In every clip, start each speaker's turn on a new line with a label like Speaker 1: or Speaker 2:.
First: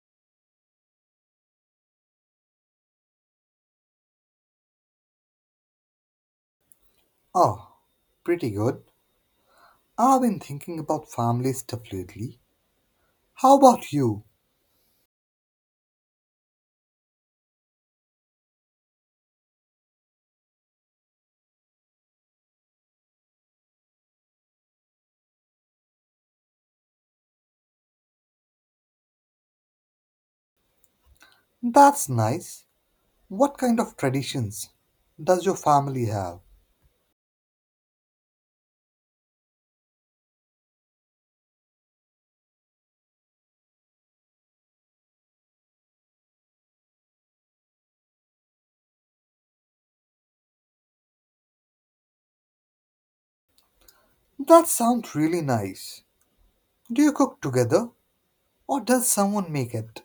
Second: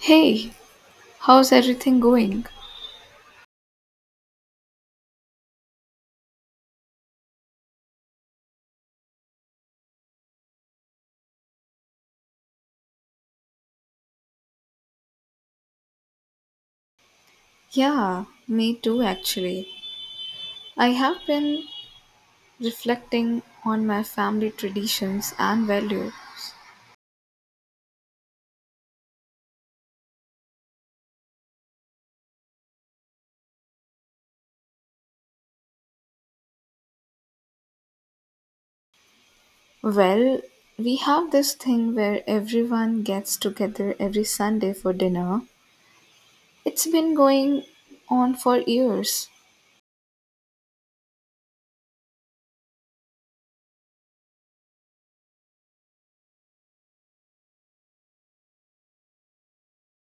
Speaker 1: Hey, how's everything going?
Speaker 2: Oh, pretty good. I've been thinking about family stuff lately. How about you?
Speaker 1: Yeah, me too actually. I have been reflecting on my family traditions and values.
Speaker 2: That's nice. What kind of traditions does your family have?
Speaker 1: Well, we have this thing where everyone gets together every Sunday for dinner. It's been going on for years.
Speaker 2: That sounds really nice. Do you cook together or does someone make it?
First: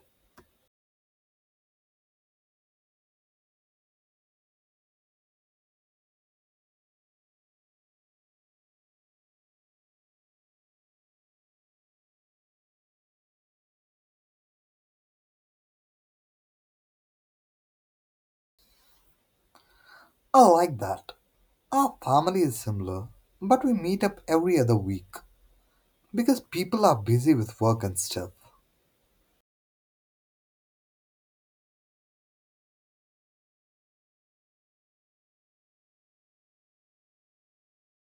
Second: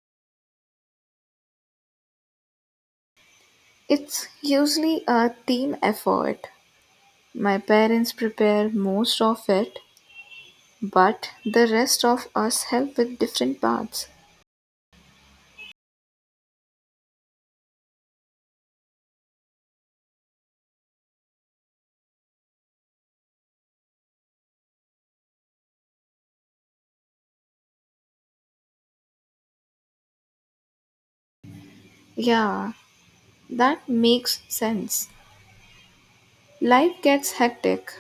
Speaker 1: It's usually a team effort. My parents prepare most of it, but the rest of us help with different parts.
Speaker 2: I like that. Our family is similar, but we meet up every other week because people are busy with work and stuff.
Speaker 1: Yeah, that makes sense. Life gets hectic,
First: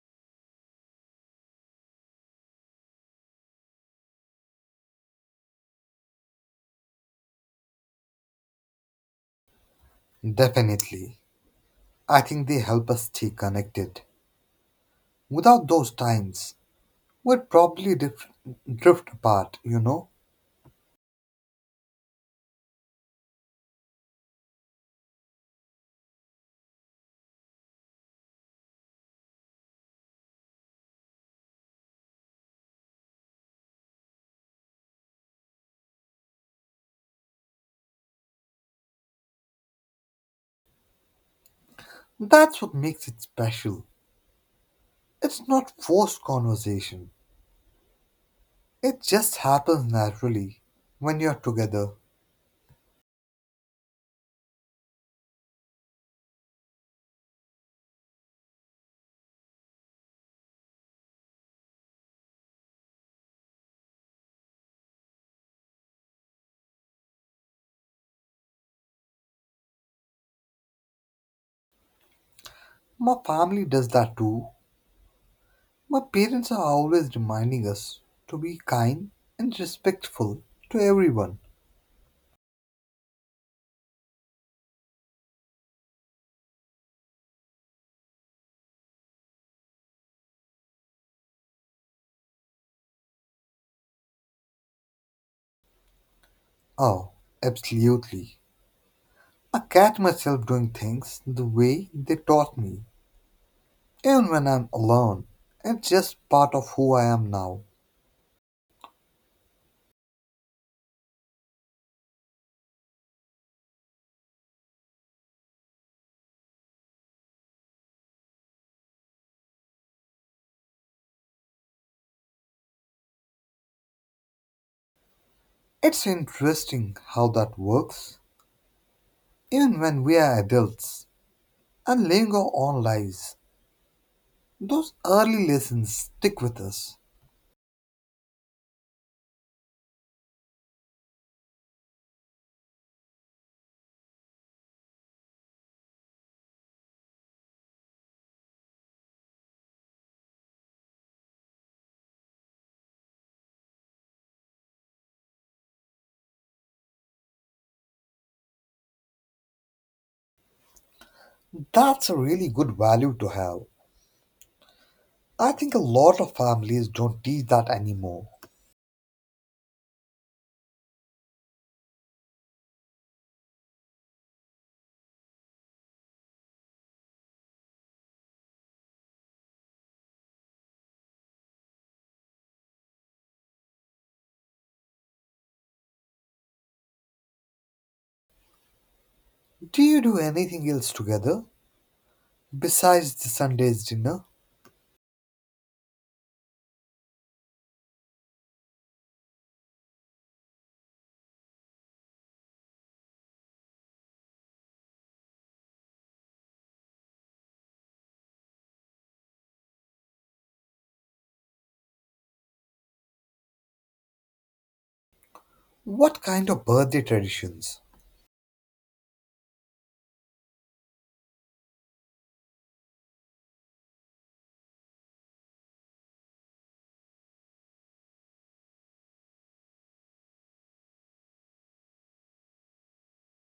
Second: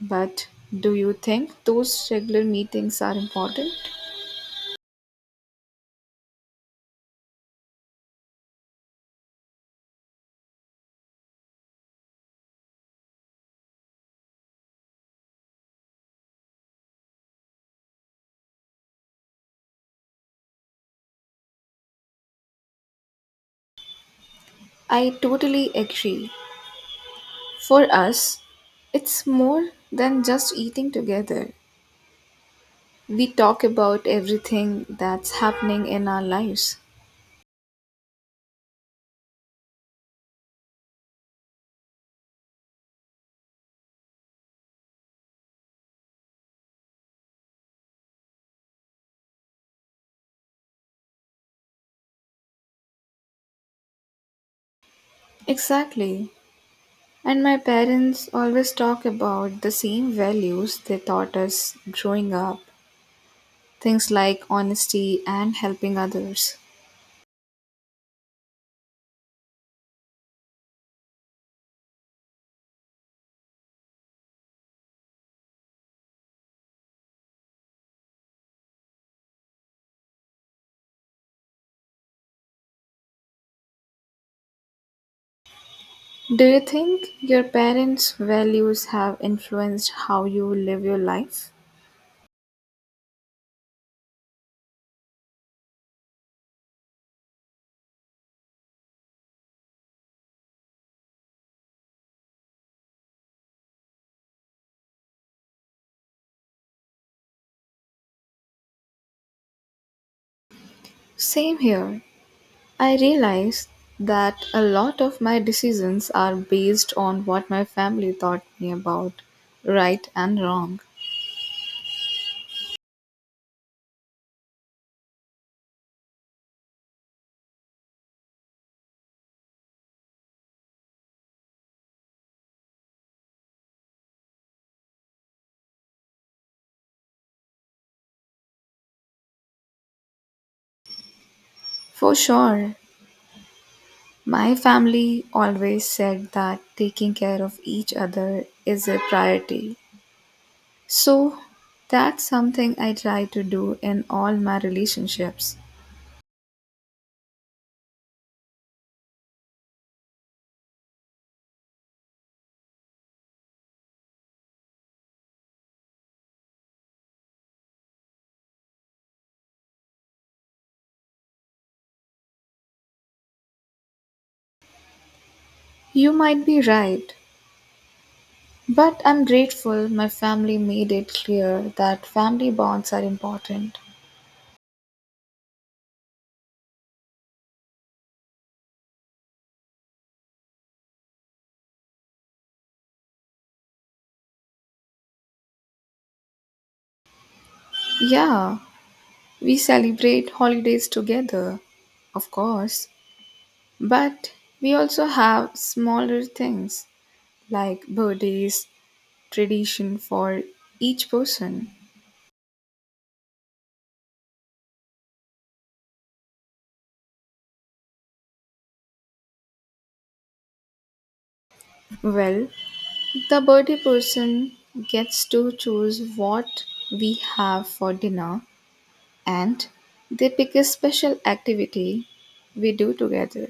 Speaker 1: but do you think those regular meetings are important?
Speaker 2: Definitely. I think they help us stay connected. Without those times, we'd probably drift apart, you know?
Speaker 1: I totally agree. For us, it's more than just eating together. We talk about everything that's happening in our lives.
Speaker 2: That's what makes it special. It's not forced conversation, it just happens naturally when you're together.
Speaker 1: Exactly. And my parents always talk about the same values they taught us growing up, things like honesty and helping others.
Speaker 2: My family does that too. My parents are always reminding us to be kind and respectful to everyone.
Speaker 1: Do you think your parents' values have influenced how you live your life?
Speaker 2: Oh, absolutely. I catch myself doing things the way they taught me, even when I'm alone. It's just part of who I am now.
Speaker 1: Same here. I realized that a lot of my decisions are based on what my family taught me about right and wrong.
Speaker 2: It's interesting how that works. Even when we are adults and living our own lives, those early lessons stick with us.
Speaker 1: For sure, my family always said that taking care of each other is a priority. So, that's something I try to do in all my relationships.
Speaker 2: That's a really good value to have. I think a lot of families don't teach that anymore.
Speaker 1: You might be right. But I'm grateful my family made it clear that family bonds are important.
Speaker 2: Do you do anything else together besides the Sunday's dinner?
Speaker 1: Yeah, we celebrate holidays together, of course, but we also have smaller things like birthdays, tradition for each person.
Speaker 2: What kind of birthday traditions?
Speaker 1: Well, the birthday person gets to choose what we have for dinner and they pick a special activity we do together.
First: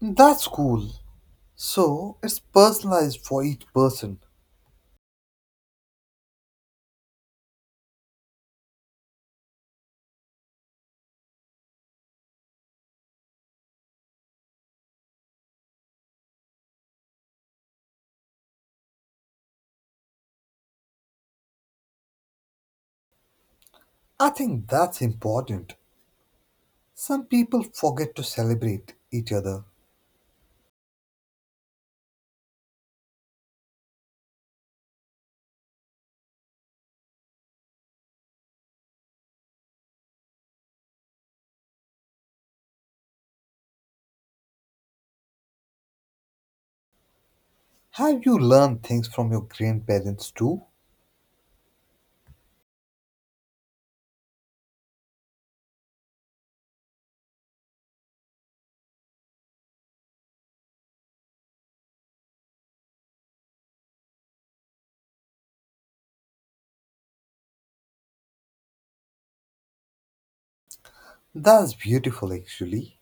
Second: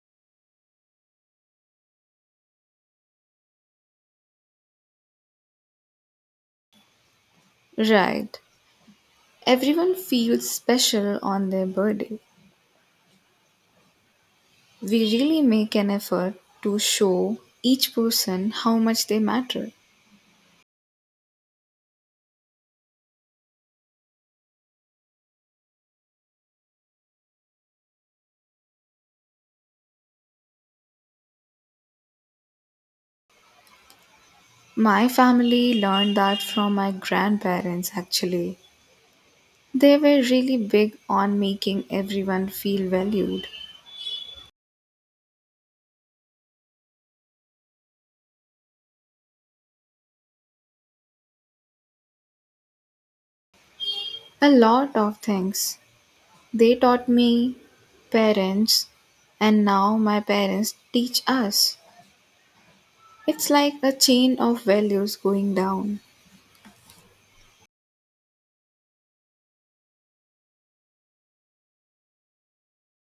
Speaker 2: That's cool. So it's personalized for each person.
Speaker 1: Right. Everyone feels special on their birthday. We really make an effort to show each person how much they matter.
Speaker 2: I think that's important. Some people forget to celebrate each other.
Speaker 1: My family learned that from my grandparents actually. They were really big on making everyone feel valued.
Speaker 2: Have you learned things from your grandparents too?
Speaker 1: A lot of things. They taught me, parents, and now my parents teach us. It's like a chain of values going down.
Speaker 2: That's beautiful, actually.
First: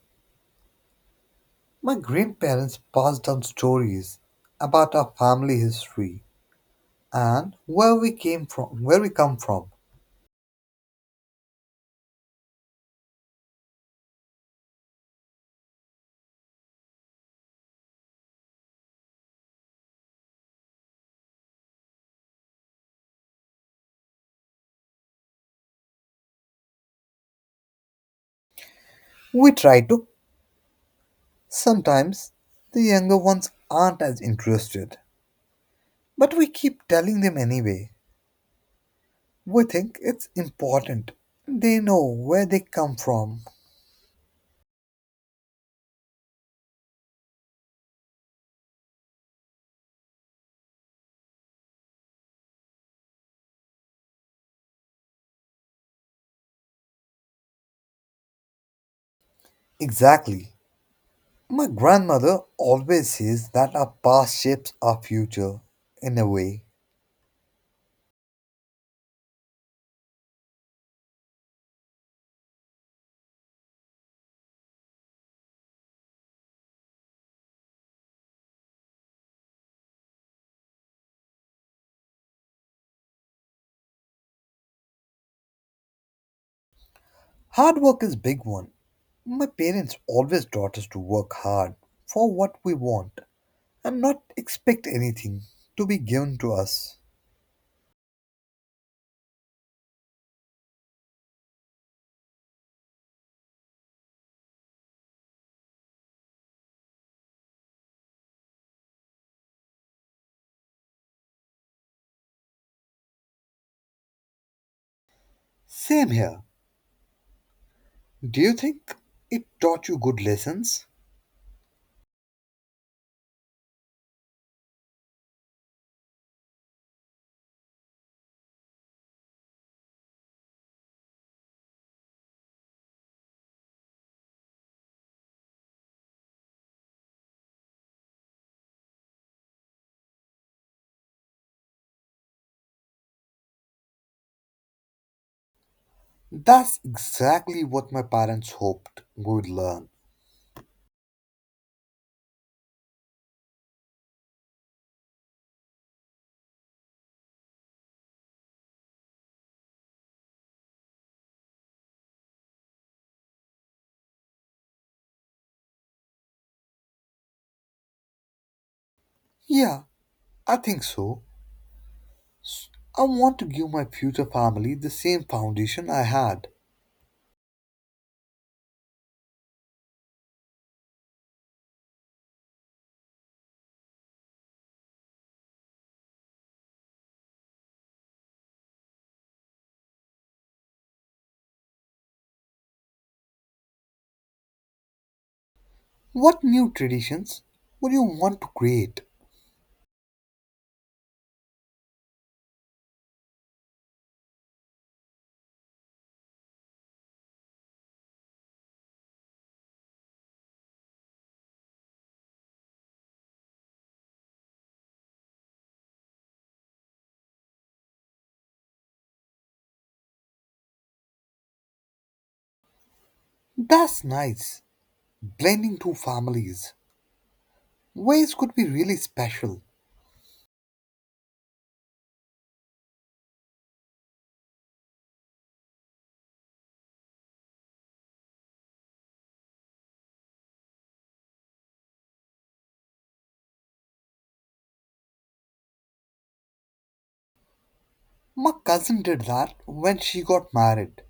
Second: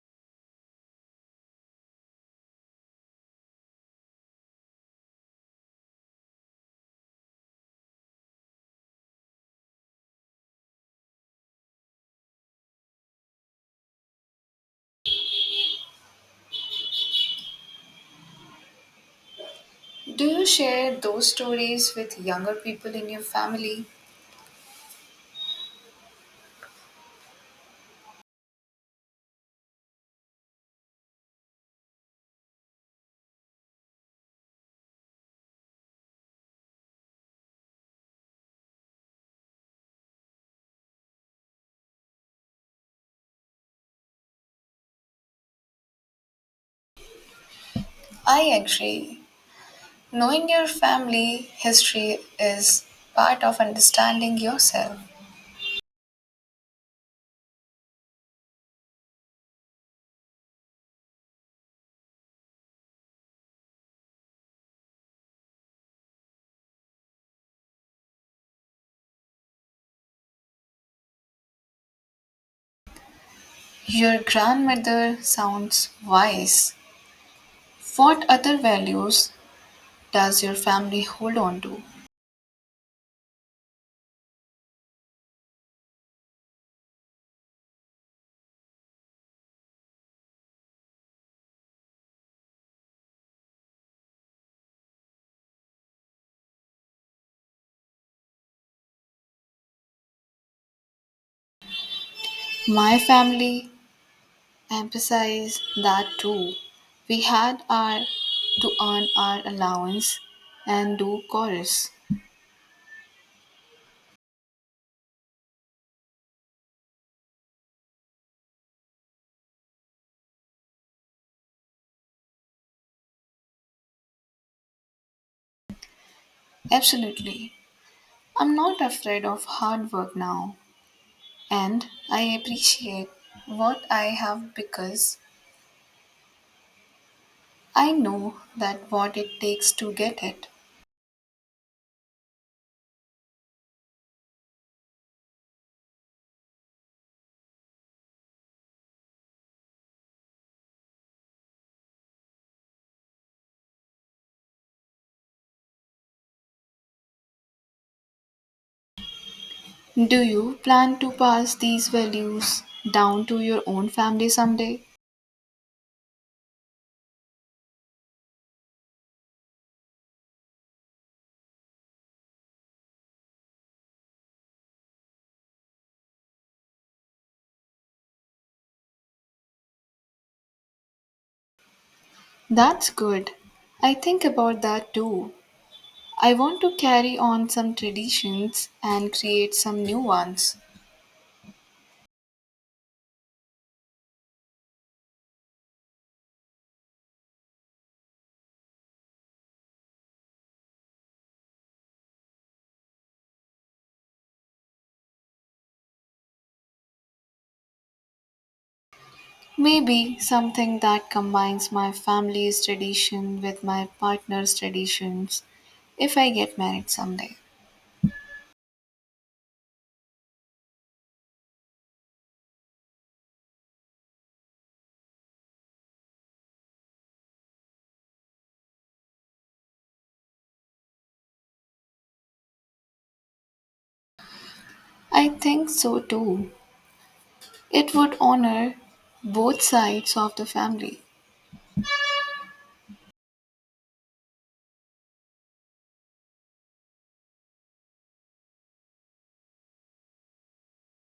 Speaker 2: My grandparents passed down stories about our family history and where we came from, where we come from.
Speaker 1: Do you share those stories with younger people in your family?
Speaker 2: We try to. Sometimes the younger ones aren't as interested, but we keep telling them anyway. We think it's important. They know where they come from.
Speaker 1: I agree. Knowing your family history is part of understanding yourself.
Speaker 2: Exactly. My grandmother always says that our past shapes our future in a way.
Speaker 1: Your grandmother sounds wise. What other values does your family hold on to?
Speaker 2: Hard work is big one. My parents always taught us to work hard for what we want and not expect anything to be given to us.
Speaker 1: My family emphasized that too. We had our to earn our allowance and do chorus.
Speaker 2: Same here. Do you think it taught you good lessons?
Speaker 1: Absolutely. I'm not afraid of hard work now. And I appreciate what I have because I know that what it takes to get it.
Speaker 2: That's exactly what my parents hoped we would learn.
Speaker 1: Do you plan to pass these values down to your own family someday?
Speaker 2: Yeah, I think so. I want to give my future family the same foundation I had.
Speaker 1: That's good. I think about that too. I want to carry on some traditions and create some new ones.
Speaker 2: What new traditions would you want to create?
Speaker 1: Maybe something that combines my family's tradition with my partner's traditions if I get married someday.
Speaker 2: That's nice. Blending two families. Weddings could be really special.
Speaker 1: I think so too. It would honor both sides of the family.
Speaker 2: My cousin did that when she got married,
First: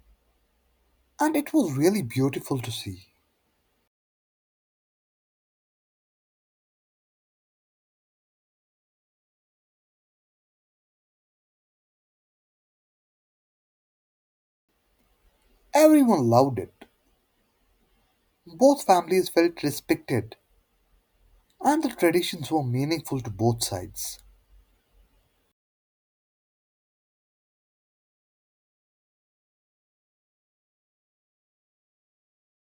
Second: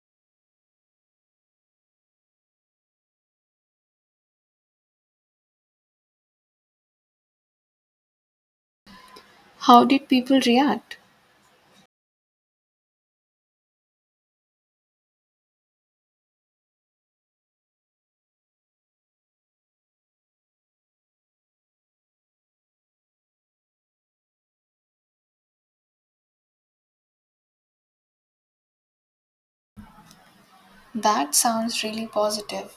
Speaker 2: and it was really beautiful to see.
Speaker 1: How did people react?
Speaker 2: Everyone loved it. Both families felt respected, and the traditions were meaningful to both sides.
Speaker 1: That sounds really positive.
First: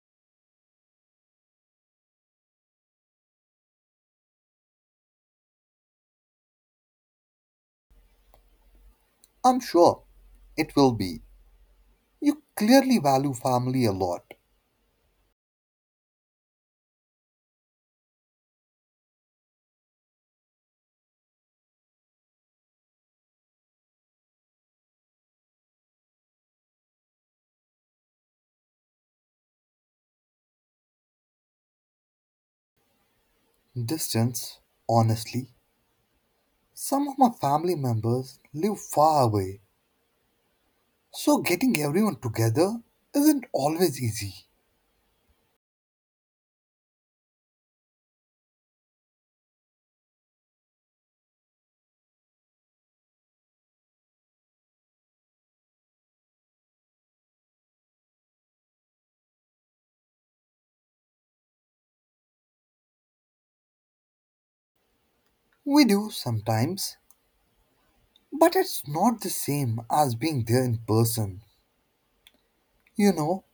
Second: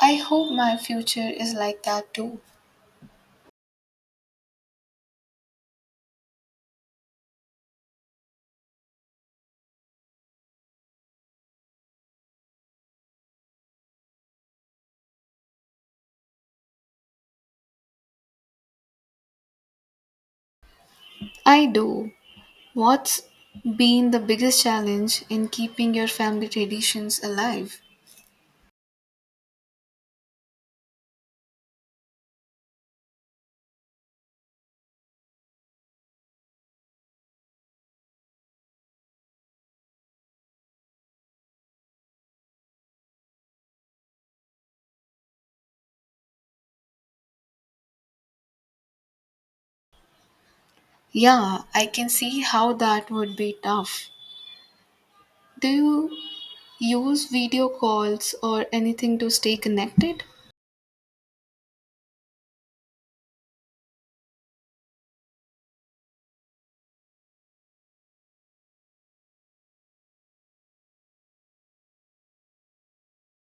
Speaker 1: I hope my future is like that too.
Speaker 2: I'm sure it will be. You clearly value family a lot.
Speaker 1: I do. What's been the biggest challenge in keeping your family traditions alive?
Speaker 2: Distance, honestly, some of my family members live far away, so getting everyone together isn't always easy.
Speaker 1: Yeah, I can see how that would be tough. Do you use video calls or anything to stay connected?
Speaker 2: We do sometimes, but it's not the same as being there in person, you know,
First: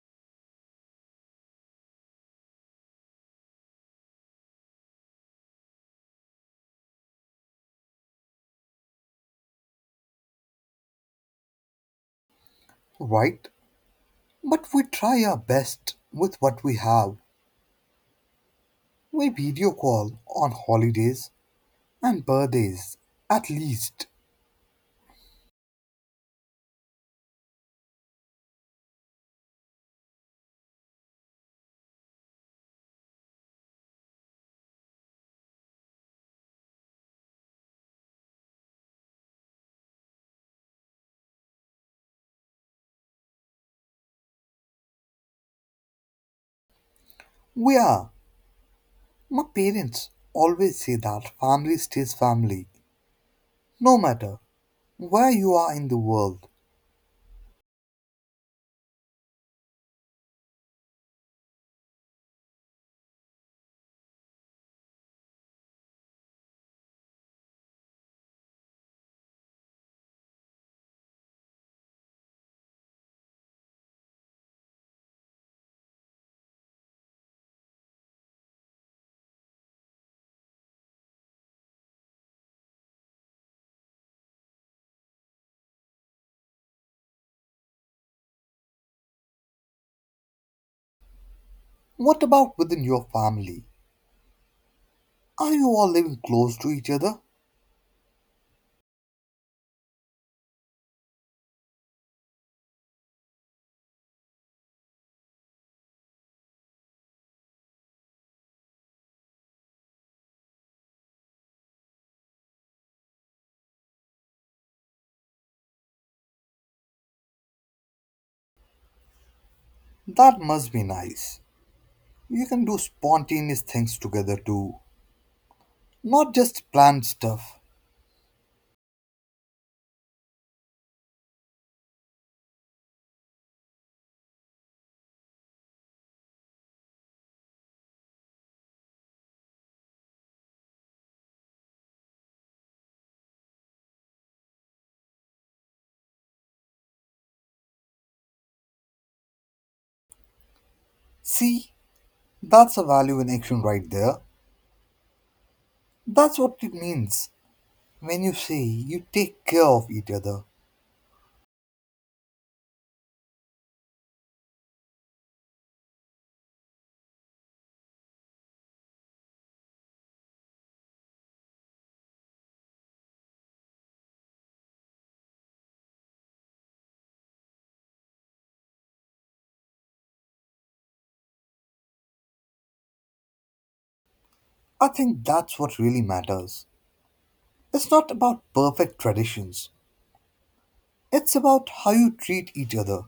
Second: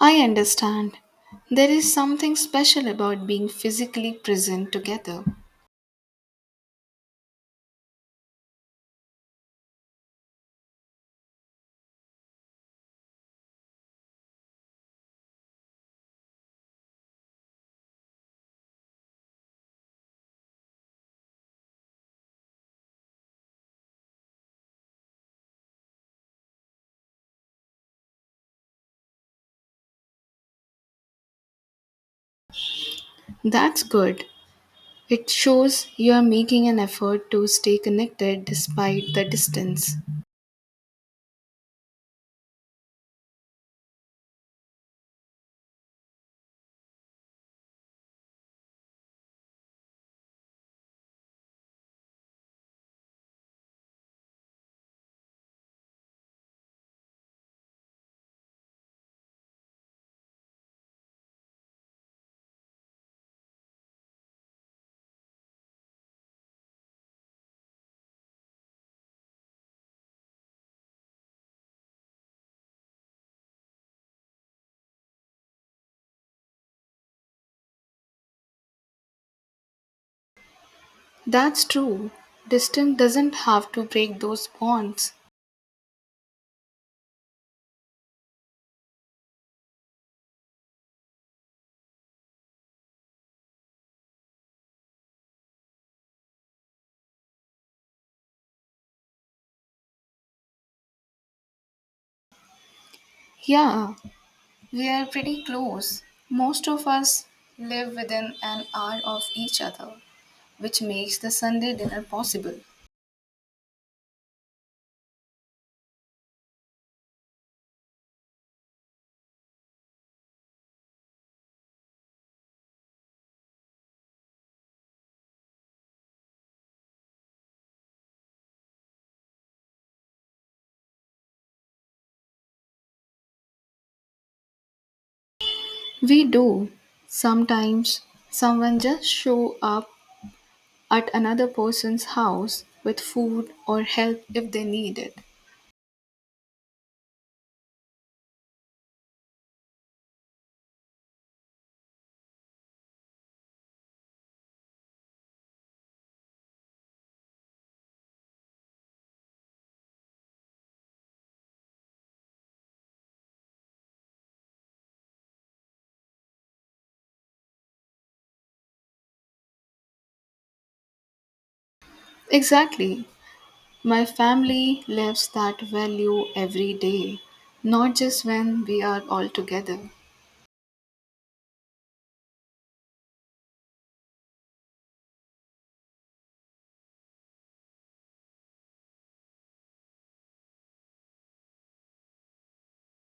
Speaker 1: I understand. There is something special about being physically present together.
Speaker 2: right? But we try our best with what we have. We video call on holidays and birthdays, at least.
Speaker 1: That's good. It shows you are making an effort to stay connected despite the distance.
Speaker 2: We are. My parents always say that family stays family, no matter where you are in the world.
Speaker 1: That's true. Distance doesn't have to break those bonds.
Speaker 2: What about within your family? Are you all living close to each other?
Speaker 1: Yeah, we are pretty close. Most of us live within an hour of each other, which makes the Sunday dinner possible.
Speaker 2: That must be nice. You can do spontaneous things together too. Not just planned stuff.
Speaker 1: We do. Sometimes someone just show up at another person's house with food or help if they need it.
Speaker 2: See, that's a value in action right there. That's what it means when you say you take care of each other.
Speaker 1: Exactly. My family lives that value every day, not just when we are all together.
Speaker 2: I think that's what really matters. It's not about perfect traditions, it's about how you treat each other.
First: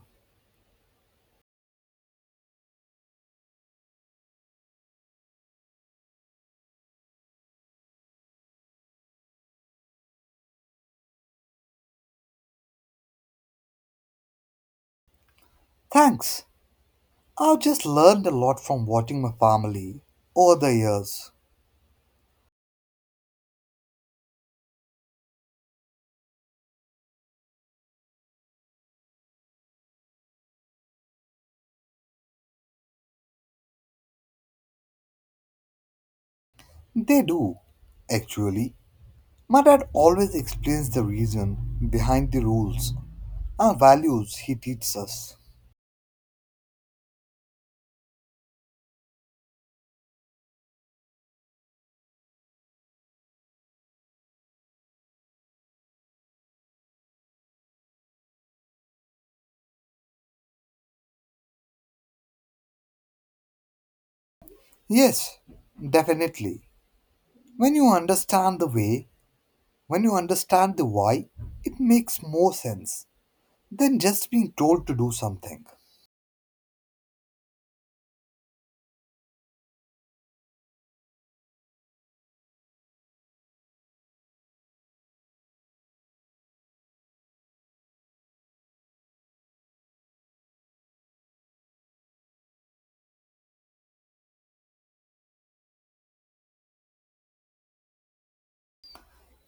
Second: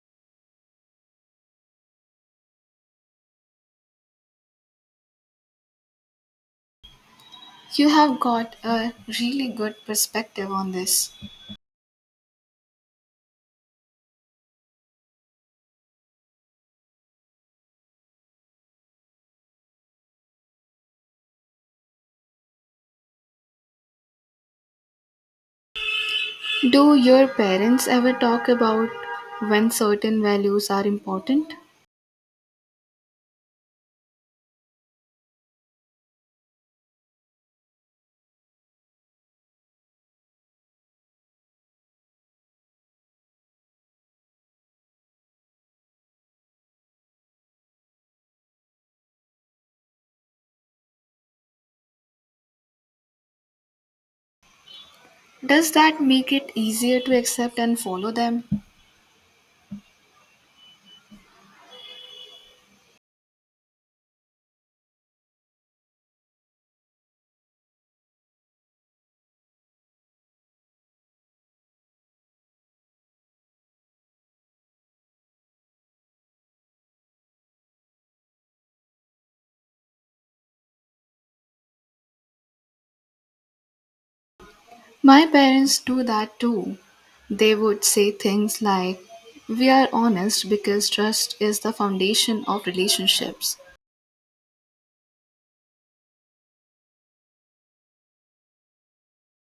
Speaker 1: You have got a really good perspective on this.
Speaker 2: Thanks. I've just learned a lot from watching my family over the years.
Speaker 1: Do your parents ever talk about when certain values are important?
Speaker 2: They do, actually. My dad always explains the reason behind the rules and values he teaches us.
Speaker 1: Does that make it easier to accept and follow them?
Speaker 2: Yes, definitely. When you understand the way, when you understand the why, it makes more sense than just being told to do something.
Speaker 1: My parents do that too. They would say things like, we are honest because trust is the foundation of relationships.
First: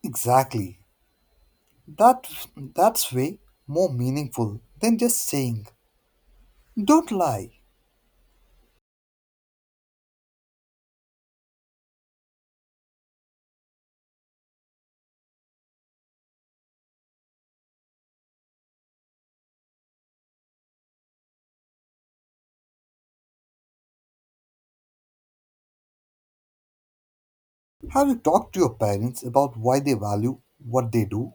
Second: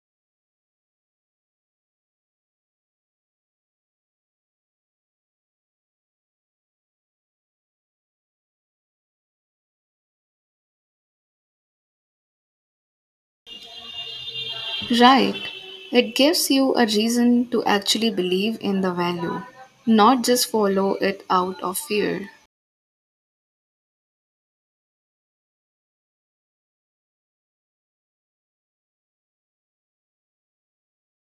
Speaker 2: Exactly. That that's way more meaningful than just saying, "Don't lie."
Speaker 1: Right. It gives you a reason to actually believe in the value, not just follow it out of fear.
Speaker 2: Have you talked to your parents about why they value what they do?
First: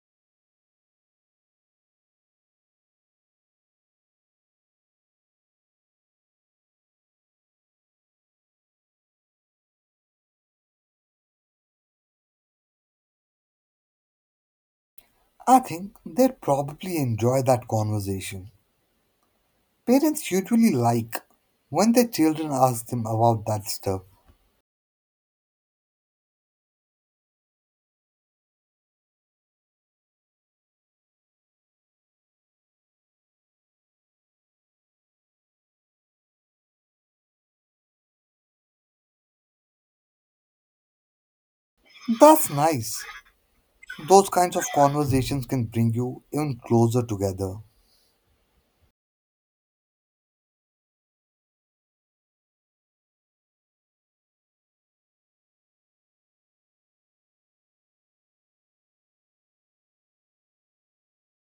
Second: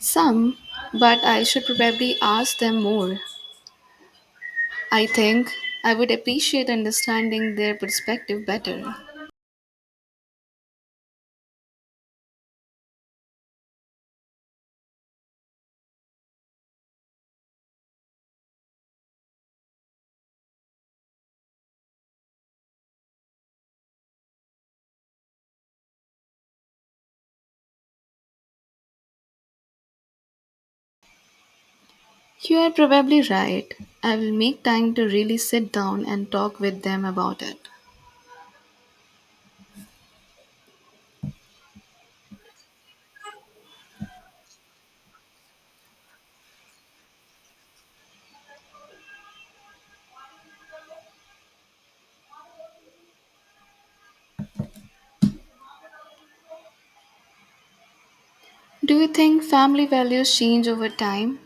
Speaker 1: Some, but I should probably ask them more. I think I would appreciate understanding their perspective better.
Speaker 2: I think they'd probably enjoy that conversation. Parents usually like when their children ask them about that stuff.
Speaker 1: You are probably right. I will make time to really sit down and talk with them about it.
Speaker 2: That's nice. Those kinds of conversations can bring you even closer together.
Speaker 1: Do you think family values change over time?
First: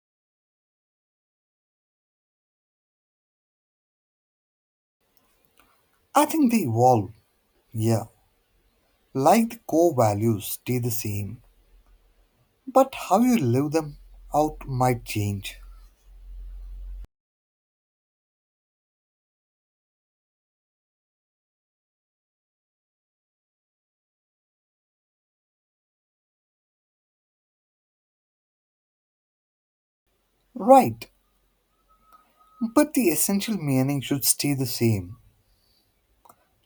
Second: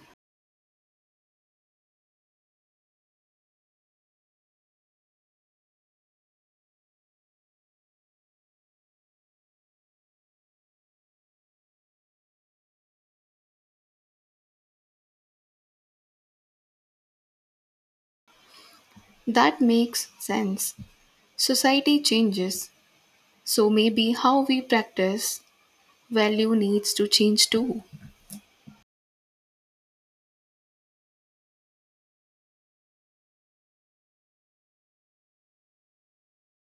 Speaker 2: I think they evolve, yeah. Like the core values stay the same, but how you live them out might change.
Speaker 1: That makes sense. Society changes, so maybe how we practice value needs to change too.
Speaker 2: Right, but the essential meaning should stay the same.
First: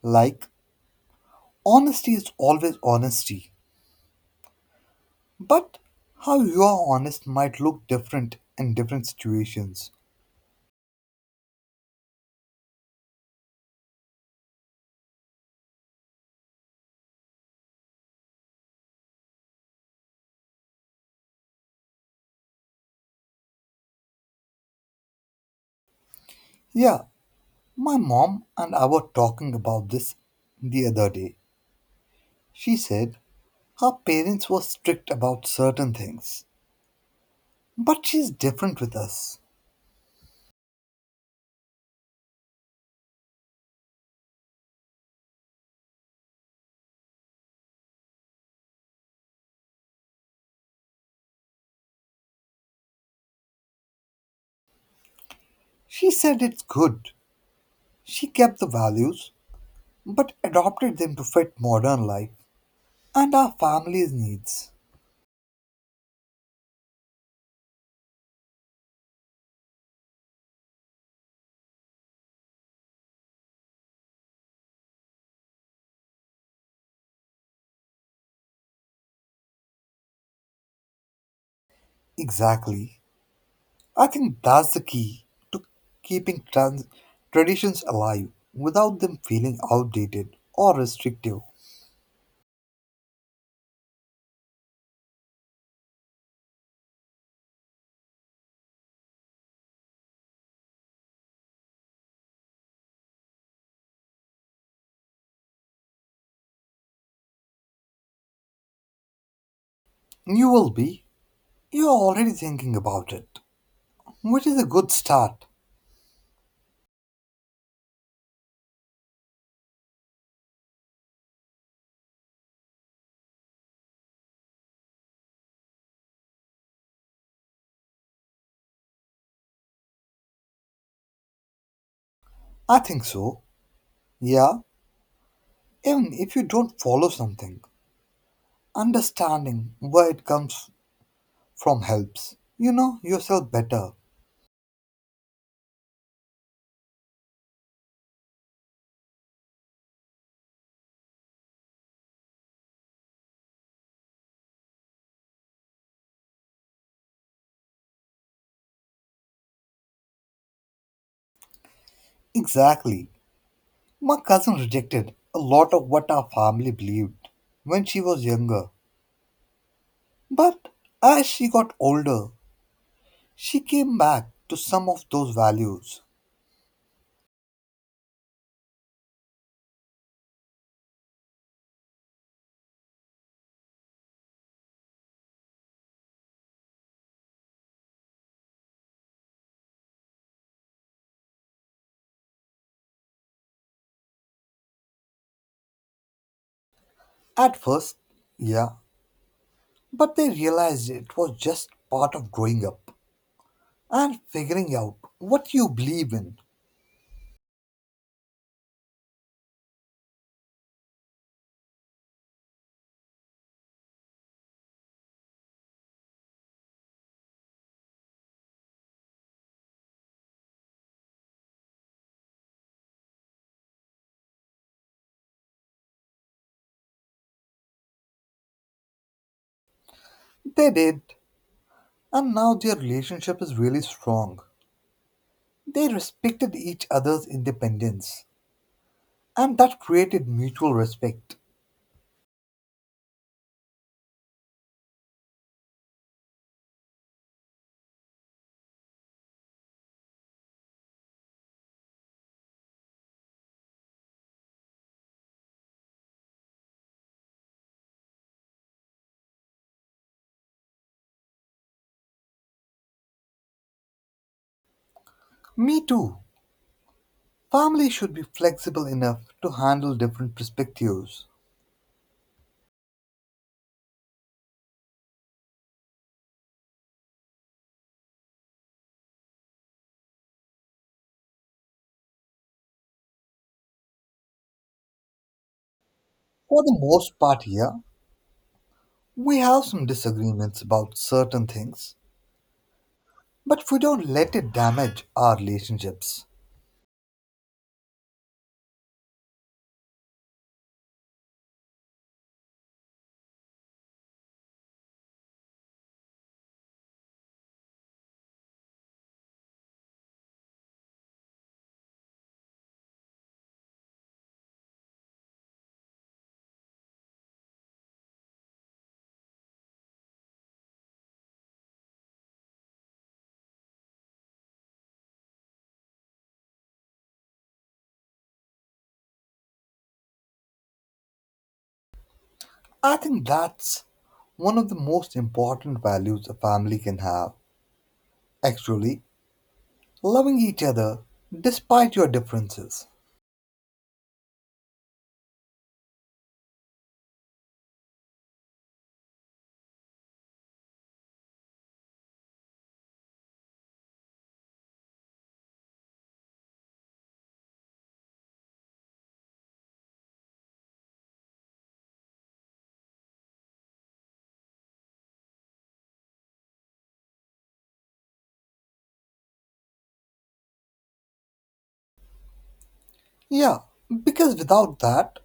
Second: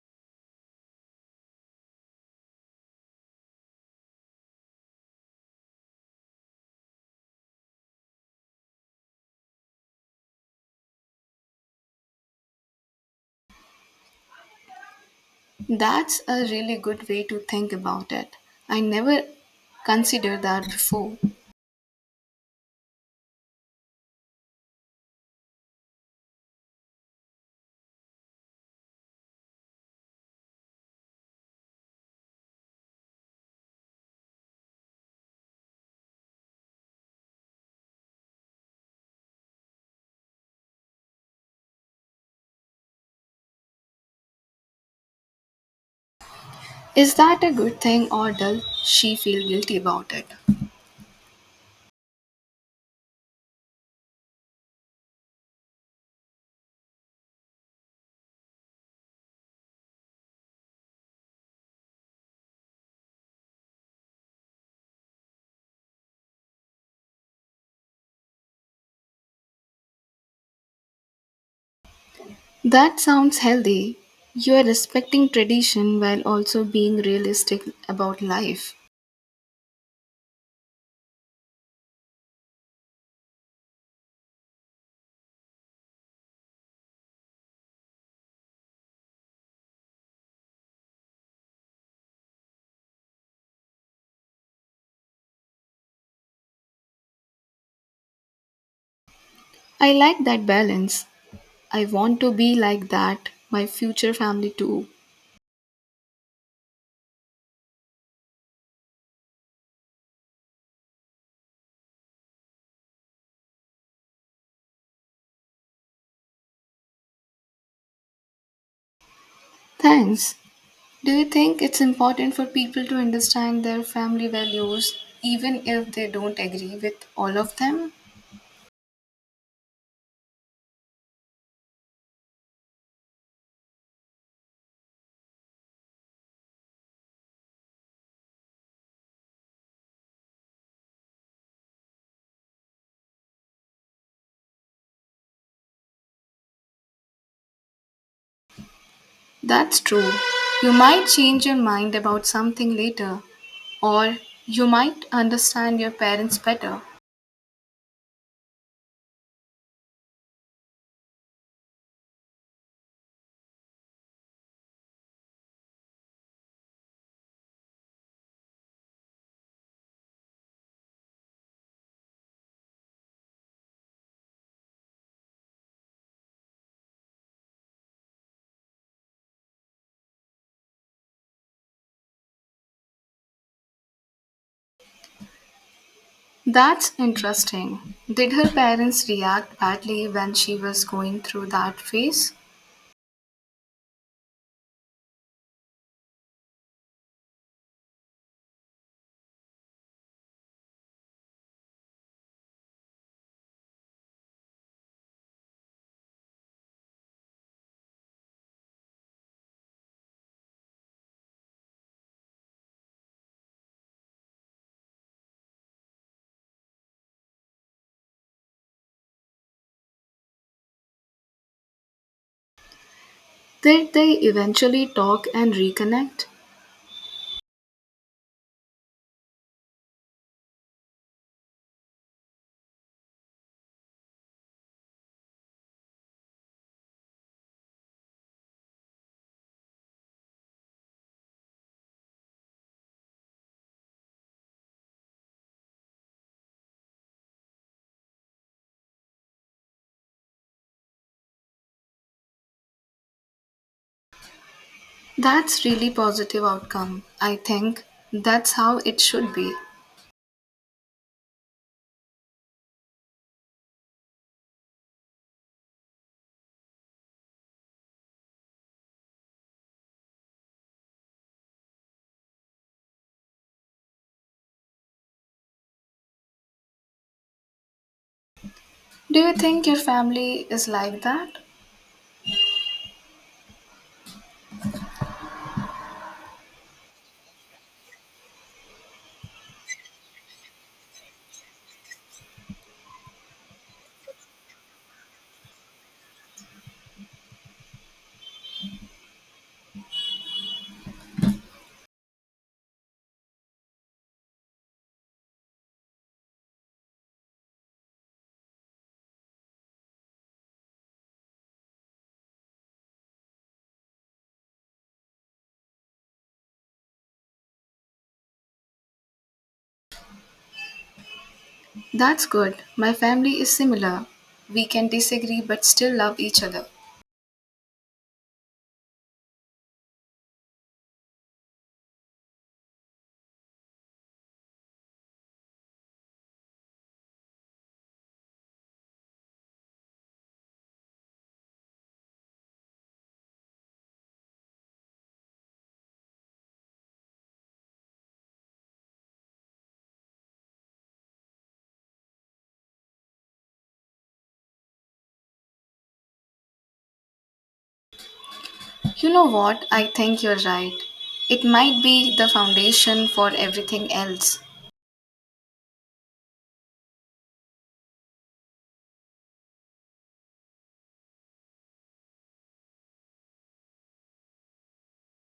Speaker 2: Like, honesty is always honesty, but how you are honest might look different in different situations.
Speaker 1: That's a really good way to think about it. I never considered that before.
Speaker 2: Yeah, my mom and I were talking about this the other day. She said, her parents were strict about certain things, but she's different with us.
Speaker 1: Is that a good thing or does she feel guilty about it?
Speaker 2: She said it's good. She kept the values, but adopted them to fit modern life and our family's needs.
Speaker 1: That sounds healthy. You are respecting tradition while also being realistic about life.
Speaker 2: Exactly. I think that's the key to keeping traditions alive without them feeling outdated or restrictive.
Speaker 1: I like that balance. I want to be like that, my future family too.
Speaker 2: You will be. You're already thinking about it, which is a good start.
Speaker 1: Thanks. Do you think it's important for people to understand their family values even if they don't agree with all of them?
Speaker 2: I think so. Yeah, even if you don't follow something. Understanding where it comes from helps. You know yourself better.
Speaker 1: That's true. You might change your mind about something later, or you might understand your parents better.
Speaker 2: Exactly. My cousin rejected a lot of what our family believed when she was younger. But as she got older, she came back to some of those values.
Speaker 1: That's interesting. Did her parents react badly when she was going through that phase?
Speaker 2: At first, yeah, but they realized it was just part of growing up and figuring out what you believe in.
Speaker 1: Did they eventually talk and reconnect?
Speaker 2: They did, and now their relationship is really strong. They respected each other's independence, and that created mutual respect.
Speaker 1: That's really positive outcome. I think that's how it should be.
Speaker 2: Me too. Family should be flexible enough to handle different perspectives.
Speaker 1: Do you think your family is like that?
Speaker 2: For the most part, here, we have some disagreements about certain things, but we don't let it damage our relationships.
Speaker 1: That's good. My family is similar. We can disagree but still love each other.
Speaker 2: I think that's one of the most important values a family can have. Actually, loving each other despite your differences.
Speaker 1: You know what? I think you're right. It might be the foundation for everything else.
Speaker 2: Yeah, because without that,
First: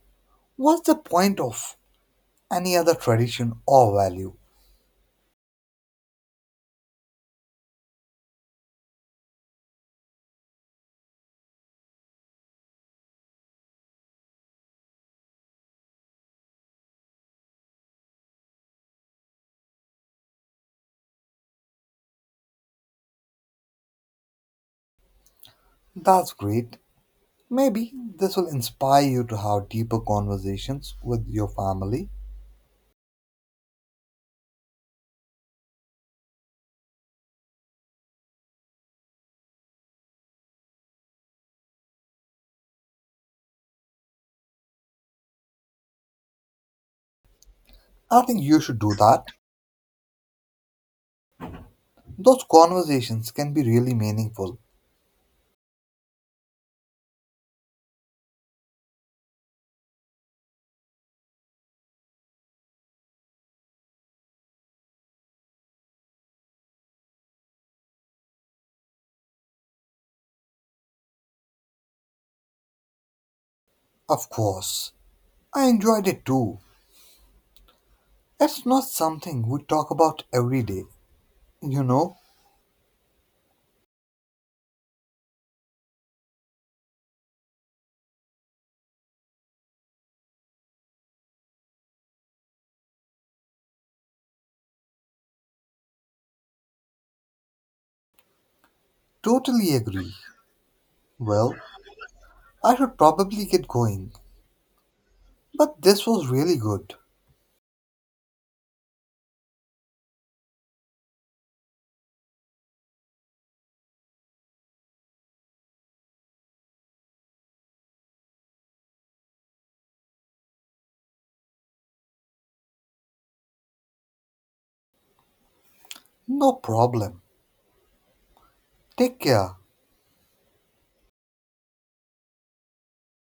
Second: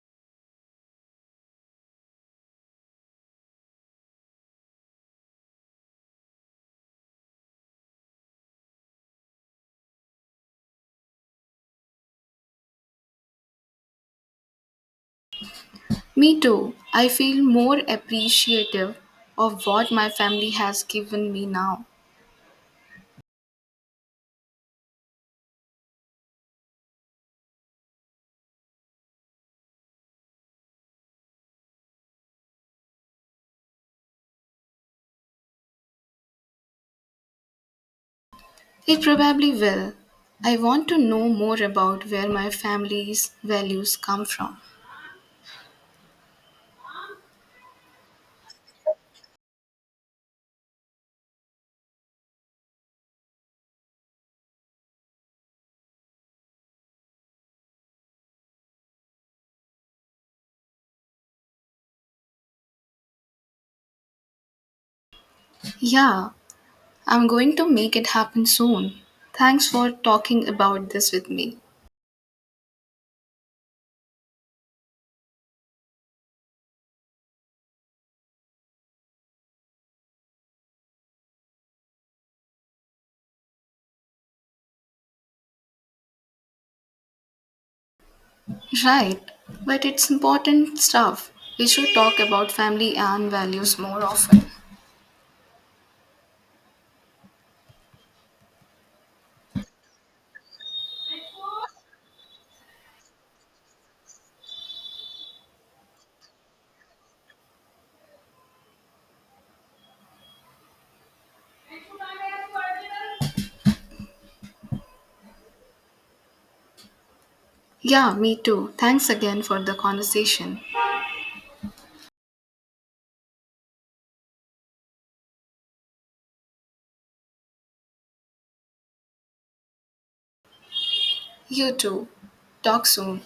Speaker 2: what's the point of any other tradition or value?
Speaker 1: Me too. I feel more appreciative of what my family has given me now.
Speaker 2: That's great. Maybe this will inspire you to have deeper conversations with your family.
Speaker 1: It probably will. I want to know more about where my family's values come from.
Speaker 2: I think you should do that. Those conversations can be really meaningful.
Speaker 1: Yeah, I'm going to make it happen soon. Thanks for talking about this with me.
Speaker 2: Of course. I enjoyed it too. It's not something we talk about every day. You know,
Speaker 1: Right, but it's important stuff. We should talk about family and values more often.
Speaker 2: totally agree. Well, I should probably get going. But this was really good.
Speaker 1: Yeah, me too. Thanks again for the conversation.
Speaker 2: No problem. Take care.
Speaker 1: You too. Talk soon.